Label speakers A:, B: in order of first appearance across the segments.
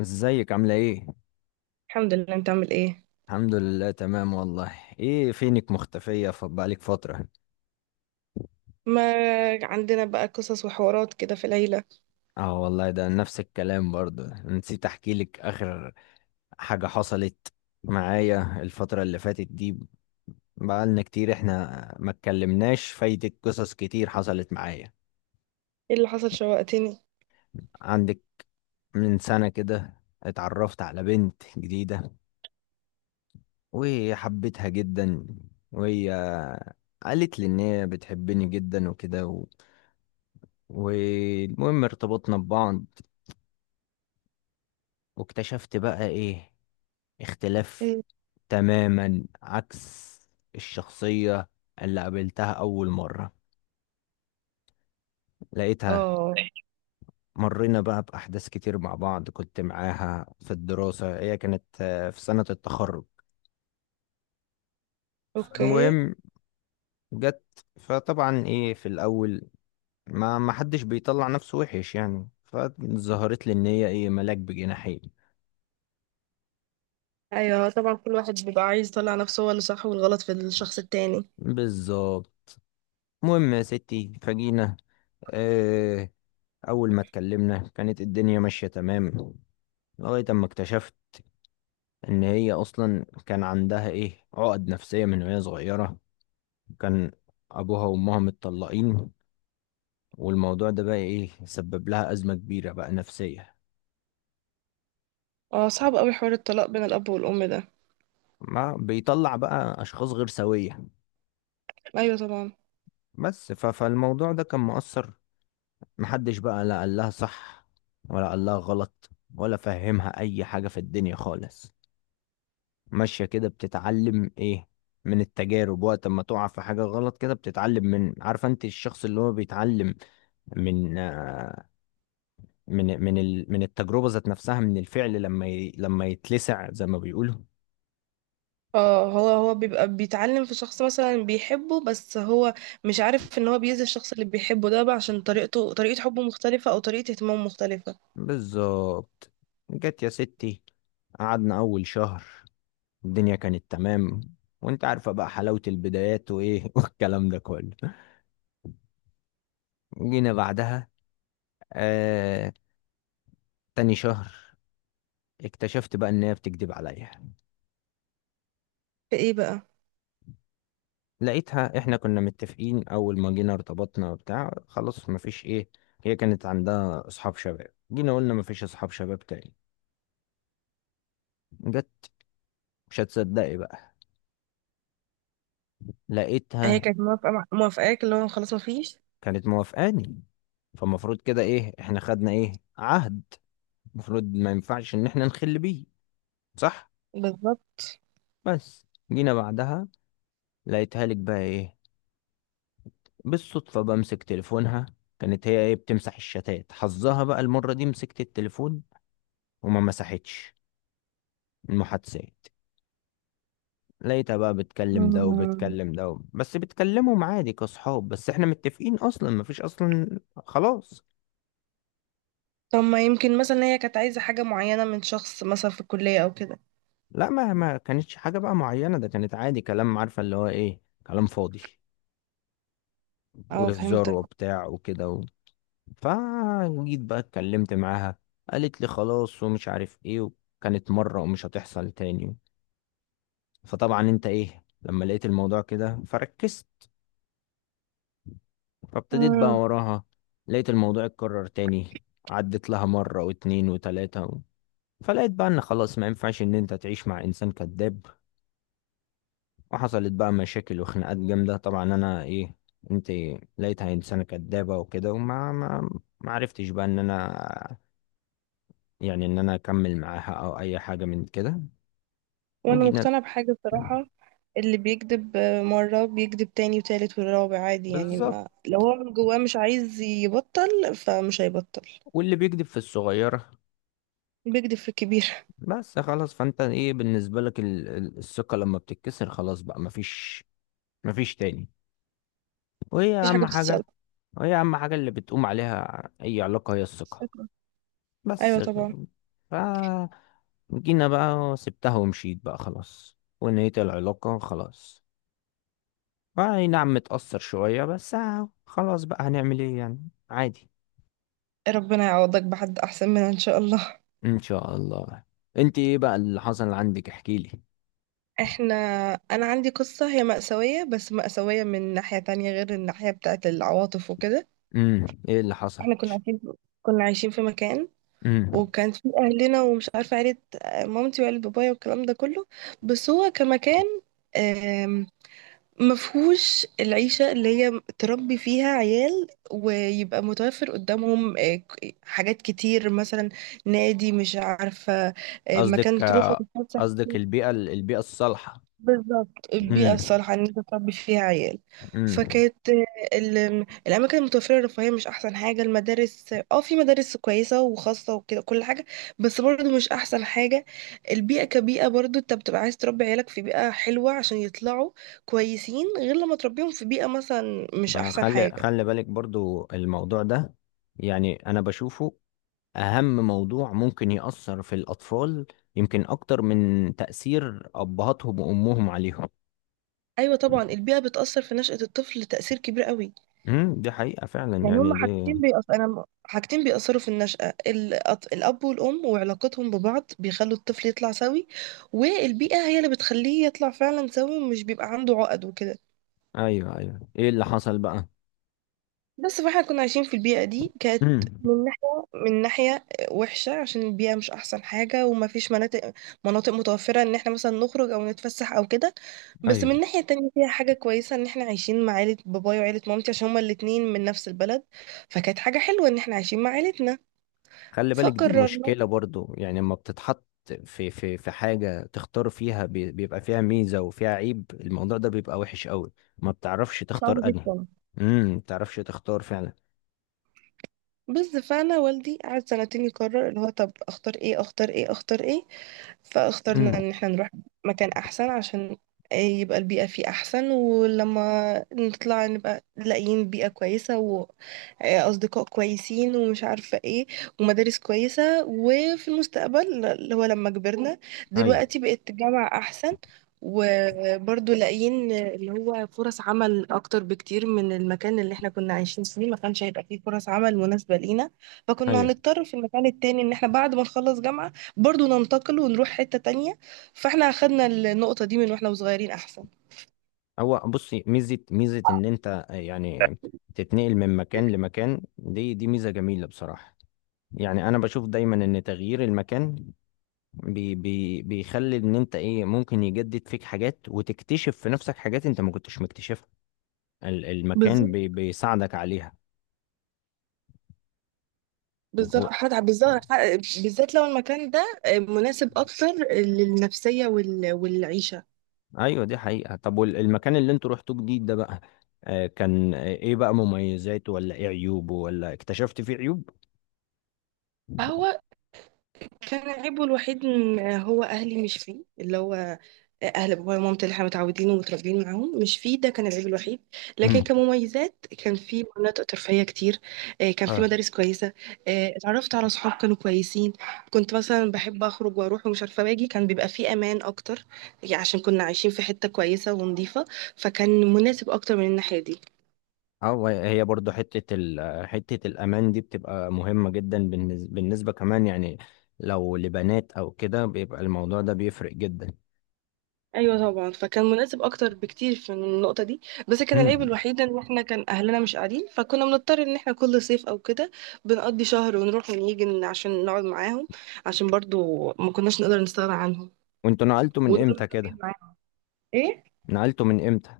A: ازيك عاملة ايه؟
B: الحمد لله، انت عامل ايه؟
A: الحمد لله تمام والله. ايه فينك مختفية؟ بقالك فترة.
B: ما عندنا بقى قصص وحوارات كده في العيلة.
A: اه والله ده نفس الكلام. برضو نسيت احكي لك اخر حاجة حصلت معايا الفترة اللي فاتت دي. بقالنا كتير احنا ما اتكلمناش، فايتك قصص كتير حصلت معايا.
B: ايه اللي حصل؟ شوقتني.
A: عندك من سنة كده اتعرفت على بنت جديدة وحبيتها جدا، وهي قالت لي ان هي بتحبني جدا وكده والمهم ارتبطنا ببعض. واكتشفت بقى ايه؟ اختلاف
B: مم.
A: تماما عكس الشخصية اللي قابلتها أول مرة، لقيتها.
B: اه.
A: مرينا بقى بأحداث كتير مع بعض. كنت معاها في الدراسة، هي كانت في سنة التخرج.
B: اوكي.
A: فالمهم جت، فطبعا ايه في الأول ما حدش بيطلع نفسه وحش يعني، فظهرت لي ان هي ايه، ملاك بجناحين.
B: ايوه طبعا، كل واحد بيبقى عايز يطلع نفسه هو اللي صح والغلط في الشخص التاني.
A: بالظبط. المهم يا ستي فجينا، آه، أول ما اتكلمنا كانت الدنيا ماشية تمام، لغاية أما اكتشفت إن هي أصلا كان عندها إيه، عقد نفسية من وهي صغيرة. كان أبوها وأمها متطلقين، والموضوع ده بقى إيه، سبب لها أزمة كبيرة بقى نفسية.
B: اه صعب قوي حوار الطلاق بين الاب والام ده.
A: ما بيطلع بقى أشخاص غير سوية.
B: ايوه طبعا.
A: بس فالموضوع ده كان مؤثر. محدش بقى لا قال لها صح، ولا قال لها غلط، ولا فهمها أي حاجة في الدنيا خالص. ماشية كده بتتعلم ايه، من التجارب. وقت ما تقع في حاجة غلط كده بتتعلم، من، عارفة انت الشخص اللي هو بيتعلم من من من ال من التجربة ذات نفسها، من الفعل، لما لما يتلسع زي ما بيقولوا.
B: اه هو بيبقى بيتعلم في شخص مثلا بيحبه بس هو مش عارف ان هو بيأذي الشخص اللي بيحبه ده بقى عشان طريقته طريقة حبه مختلفة او طريقة اهتمامه مختلفة.
A: بالظبط. جت يا ستي قعدنا أول شهر الدنيا كانت تمام، وانت عارفة بقى حلاوة البدايات وايه والكلام ده كله. جينا بعدها آه تاني شهر، اكتشفت بقى ان هي بتكذب عليا.
B: في ايه بقى؟
A: لقيتها، احنا كنا متفقين اول ما جينا ارتبطنا وبتاع، خلاص مفيش ايه. هي كانت عندها اصحاب شباب، جينا قلنا مفيش اصحاب شباب تاني. جت، مش هتصدقي بقى،
B: هي
A: لقيتها.
B: كانت موافقاك اللي هو خلاص مفيش.
A: كانت موافقاني، فالمفروض كده ايه، احنا خدنا ايه، عهد. المفروض ما ينفعش ان احنا نخل بيه، صح؟
B: بالظبط.
A: بس جينا بعدها لقيتها لك بقى ايه، بالصدفة بمسك تليفونها. كانت هي ايه بتمسح الشتات، حظها بقى المرة دي مسكت التليفون وما مسحتش المحادثات. ليتها بقى بتكلم ده
B: مم.
A: وبتكلم ده، بس بتكلمهم عادي كصحاب، بس احنا متفقين اصلا مفيش اصلا. خلاص.
B: طب ما يمكن مثلا هي كانت عايزة حاجة معينة من شخص مثلا في الكلية أو كده.
A: لا ما كانتش حاجة بقى معينة، ده كانت عادي كلام، عارفة اللي هو ايه، كلام فاضي
B: اه
A: وهزار
B: فهمتك.
A: وبتاع وكده فجيت بقى اتكلمت معاها، قالت لي خلاص ومش عارف ايه، وكانت مرة ومش هتحصل تاني. فطبعا انت ايه لما لقيت الموضوع كده فركزت، فابتديت بقى
B: مم.
A: وراها. لقيت الموضوع اتكرر تاني، عدت لها مرة واتنين وتلاتة. فلقيت بقى ان خلاص ما ينفعش ان انت تعيش مع انسان كذاب. وحصلت بقى مشاكل وخناقات جامده. طبعا انا ايه، انت لقيتها انسانه كذابه وكده، وما ما عرفتش بقى ان انا يعني ان انا اكمل معاها او اي حاجه من كده.
B: وأنا
A: وجينا
B: مقتنعة بحاجة بصراحة، اللي بيكذب مرة بيكذب تاني وتالت والرابع عادي، يعني
A: بالظبط.
B: ما لو هو من جواه مش عايز يبطل فمش هيبطل.
A: واللي بيكذب في الصغيره،
B: بيكذب في الكبير.
A: بس خلاص. فانت ايه بالنسبه لك، الثقه لما بتتكسر خلاص بقى مفيش، مفيش تاني. وهي
B: مفيش حاجة
A: اهم حاجه
B: بتتصلح.
A: وهي اهم حاجه اللي بتقوم عليها اي علاقه، هي الثقه.
B: شكراً.
A: بس
B: أيوة طبعا.
A: ف جينا بقى وسبتها ومشيت بقى خلاص، ونهيت العلاقة خلاص. اي نعم متأثر شوية بس، خلاص بقى، هنعمل ايه يعني، عادي.
B: ربنا يعوضك بحد أحسن منها إن شاء الله.
A: ان شاء الله. انت ايه بقى اللي حصل عندك؟ احكيلي.
B: احنا، أنا عندي قصة هي مأساوية بس مأساوية من ناحية تانية غير الناحية بتاعت العواطف وكده.
A: ايه اللي حصل؟
B: احنا كنا عايشين في مكان،
A: امم
B: وكان في اهلنا ومش عارفه عيله مامتي وعيله بابايا والكلام ده كله. بس هو كمكان آم، مفهوش العيشه اللي هي تربي فيها عيال ويبقى متوفر قدامهم حاجات كتير، مثلا نادي مش عارفه
A: قصدك
B: مكان تروحوا
A: آه،
B: تتفسح.
A: قصدك البيئة الصالحة.
B: بالظبط، البيئة
A: امم
B: الصالحة إن أنت تربي فيها عيال.
A: امم
B: فكانت الأماكن المتوفرة الرفاهية مش أحسن حاجة. المدارس اه في مدارس كويسة وخاصة وكده كل حاجة، بس برضه مش أحسن حاجة. البيئة كبيئة برضه أنت بتبقى عايز تربي عيالك في بيئة حلوة عشان يطلعوا كويسين، غير لما تربيهم في بيئة مثلا مش أحسن
A: خلي
B: حاجة.
A: خلي بالك برضو الموضوع ده، يعني انا بشوفه أهم موضوع ممكن يأثر في الأطفال، يمكن أكتر من تأثير أبهاتهم وأمهم عليهم.
B: أيوة طبعا، البيئة بتأثر في نشأة الطفل تأثير كبير قوي.
A: دي حقيقة فعلا
B: يعني
A: يعني
B: هما
A: دي.
B: حاجتين بيأثروا، حاجتين بيأثروا في النشأة، الأب والأم وعلاقتهم ببعض بيخلوا الطفل يطلع سوي، والبيئة هي اللي بتخليه يطلع فعلا سوي ومش بيبقى عنده عقد وكده.
A: أيوه أيوه إيه اللي حصل بقى؟
B: بس فاحنا كنا عايشين في البيئة دي، كانت
A: امم
B: من ناحية وحشة عشان البيئة مش أحسن حاجة وما فيش مناطق متوفرة إن احنا مثلا نخرج أو نتفسح أو كده. بس
A: أيوه،
B: من ناحية تانية فيها حاجة كويسة إن احنا عايشين مع عيلة بابايا وعيلة مامتي عشان هما الاتنين من نفس البلد. فكانت حاجة حلوة إن احنا عايشين مع عيلتنا.
A: خلي بالك دي
B: فقررنا.
A: مشكلة برضو، يعني لما بتتحط في حاجة تختار فيها، بيبقى فيها ميزة وفيها عيب، الموضوع ده بيبقى وحش قوي، ما بتعرفش
B: صعب
A: تختار أنهي.
B: جدا.
A: ما بتعرفش تختار فعلا.
B: بس فانا والدي قعد سنتين يقرر اللي هو طب اختار ايه اختار ايه اختار ايه. فاخترنا
A: امم
B: ان احنا نروح مكان احسن عشان يبقى البيئة فيه احسن، ولما نطلع نبقى لاقيين بيئة كويسة واصدقاء كويسين ومش عارفة ايه، ومدارس كويسة، وفي المستقبل اللي هو لما كبرنا
A: أيوه
B: دلوقتي بقت جامعة احسن، وبرضه لاقيين اللي هو فرص عمل اكتر بكتير من المكان اللي احنا كنا عايشين فيه، ما كانش هيبقى فيه فرص عمل مناسبة لينا. فكنا
A: أيوه.
B: هنضطر في المكان التاني ان احنا بعد ما نخلص جامعة برضو ننتقل ونروح حتة تانية، فاحنا اخدنا النقطة دي من واحنا صغيرين احسن.
A: هو بصي، ميزة ميزة إن أنت يعني تتنقل من مكان لمكان، دي ميزة جميلة بصراحة، يعني أنا بشوف دايما إن تغيير المكان بي بي بيخلي إن أنت إيه ممكن يجدد فيك حاجات وتكتشف في نفسك حاجات أنت ما كنتش مكتشفها. المكان
B: بالظبط.
A: بيساعدك عليها
B: بالظبط
A: و...
B: حد بالظبط، بالذات لو المكان ده مناسب اكتر للنفسيه والعيشه.
A: أيوة دي حقيقة. طب والمكان اللي أنتوا رحتوه جديد ده بقى، كان إيه بقى مميزاته؟ ولا إيه عيوبه؟ ولا اكتشفت فيه عيوب؟
B: فهو كان عيبه الوحيد إن هو أهلي مش فيه، اللي هو أهل بابايا ومامتي اللي احنا متعودين ومتربيين معاهم مش فيه، ده كان العيب الوحيد. لكن
A: مم.
B: كمميزات كان في مناطق ترفيهية كتير، كان في مدارس كويسة، اتعرفت على صحاب كانوا كويسين. كنت مثلا بحب أخرج وأروح ومش عارفة باجي، كان بيبقى فيه أمان أكتر، يعني عشان كنا عايشين في حتة كويسة ونظيفة، فكان مناسب أكتر من الناحية دي.
A: اه هي برضو حتة، حتة الأمان دي بتبقى مهمة جدا بالنسبة كمان، يعني لو لبنات أو كده بيبقى الموضوع ده بيفرق جدا.
B: ايوه طبعا، فكان مناسب اكتر بكتير في من النقطه دي. بس كان العيب
A: هم.
B: الوحيد ان احنا كان اهلنا مش قاعدين، فكنا بنضطر ان احنا كل صيف او كده بنقضي شهر ونروح ونيجي عشان نقعد معاهم، عشان برضو ما كناش نقدر نستغنى عنهم
A: وانتوا نقلتوا من
B: ودول
A: امتى كده؟
B: مرتبطين معاهم. ايه،
A: نقلتوا من امتى؟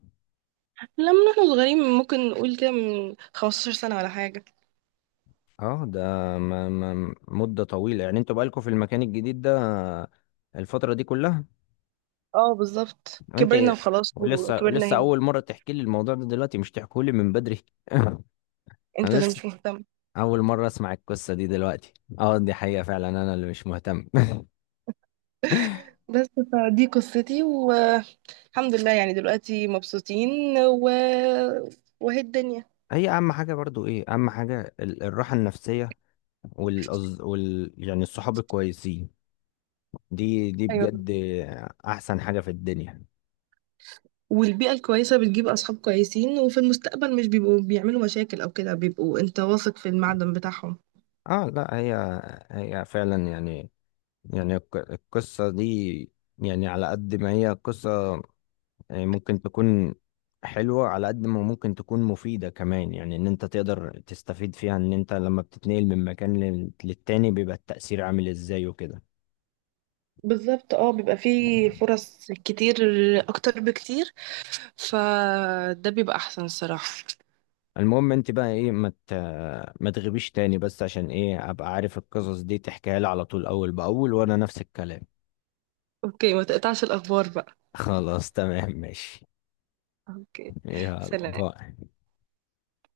B: لما احنا صغيرين، ممكن نقول كده من 15 سنه ولا حاجه.
A: اه ده ما مدة طويلة يعني، انتوا بقالكوا في المكان الجديد ده الفترة دي كلها؟
B: اه بالظبط، كبرنا
A: انت
B: وخلاص
A: ولسه،
B: وكبرنا
A: لسه
B: هنا.
A: أول مرة تحكي لي الموضوع ده دلوقتي؟ مش تحكوا لي من بدري. أنا
B: انت اللي
A: لسه
B: مش مهتم.
A: أول مرة أسمع القصة دي دلوقتي. اه دي حقيقة فعلا أنا اللي مش مهتم.
B: بس فدي قصتي والحمد لله، يعني دلوقتي مبسوطين وهي الدنيا.
A: هي اهم حاجه برضو، ايه اهم حاجه، الراحه النفسيه، والأز... وال يعني الصحاب الكويسين. دي
B: ايوه.
A: بجد احسن حاجه في الدنيا.
B: والبيئة الكويسة بتجيب أصحاب كويسين، وفي المستقبل مش بيبقوا بيعملوا مشاكل أو كده، بيبقوا أنت واثق في المعدن بتاعهم.
A: اه لا هي، هي فعلا يعني، يعني القصه دي، يعني على قد ما هي قصه يعني ممكن تكون حلوه، على قد ما ممكن تكون مفيده كمان. يعني ان انت تقدر تستفيد فيها ان انت لما بتتنقل من مكان للتاني بيبقى التأثير عامل ازاي وكده.
B: بالظبط، اه بيبقى فيه فرص كتير اكتر بكتير، فده بيبقى احسن الصراحة.
A: المهم انت بقى ايه، ما تغيبيش تاني بس، عشان ايه، ابقى عارف القصص دي تحكيها لي على طول اول باول، وانا نفس الكلام.
B: أوكي، ما تقطعش الأخبار بقى.
A: خلاص تمام ماشي.
B: أوكي.
A: يلا
B: سلام.
A: باي.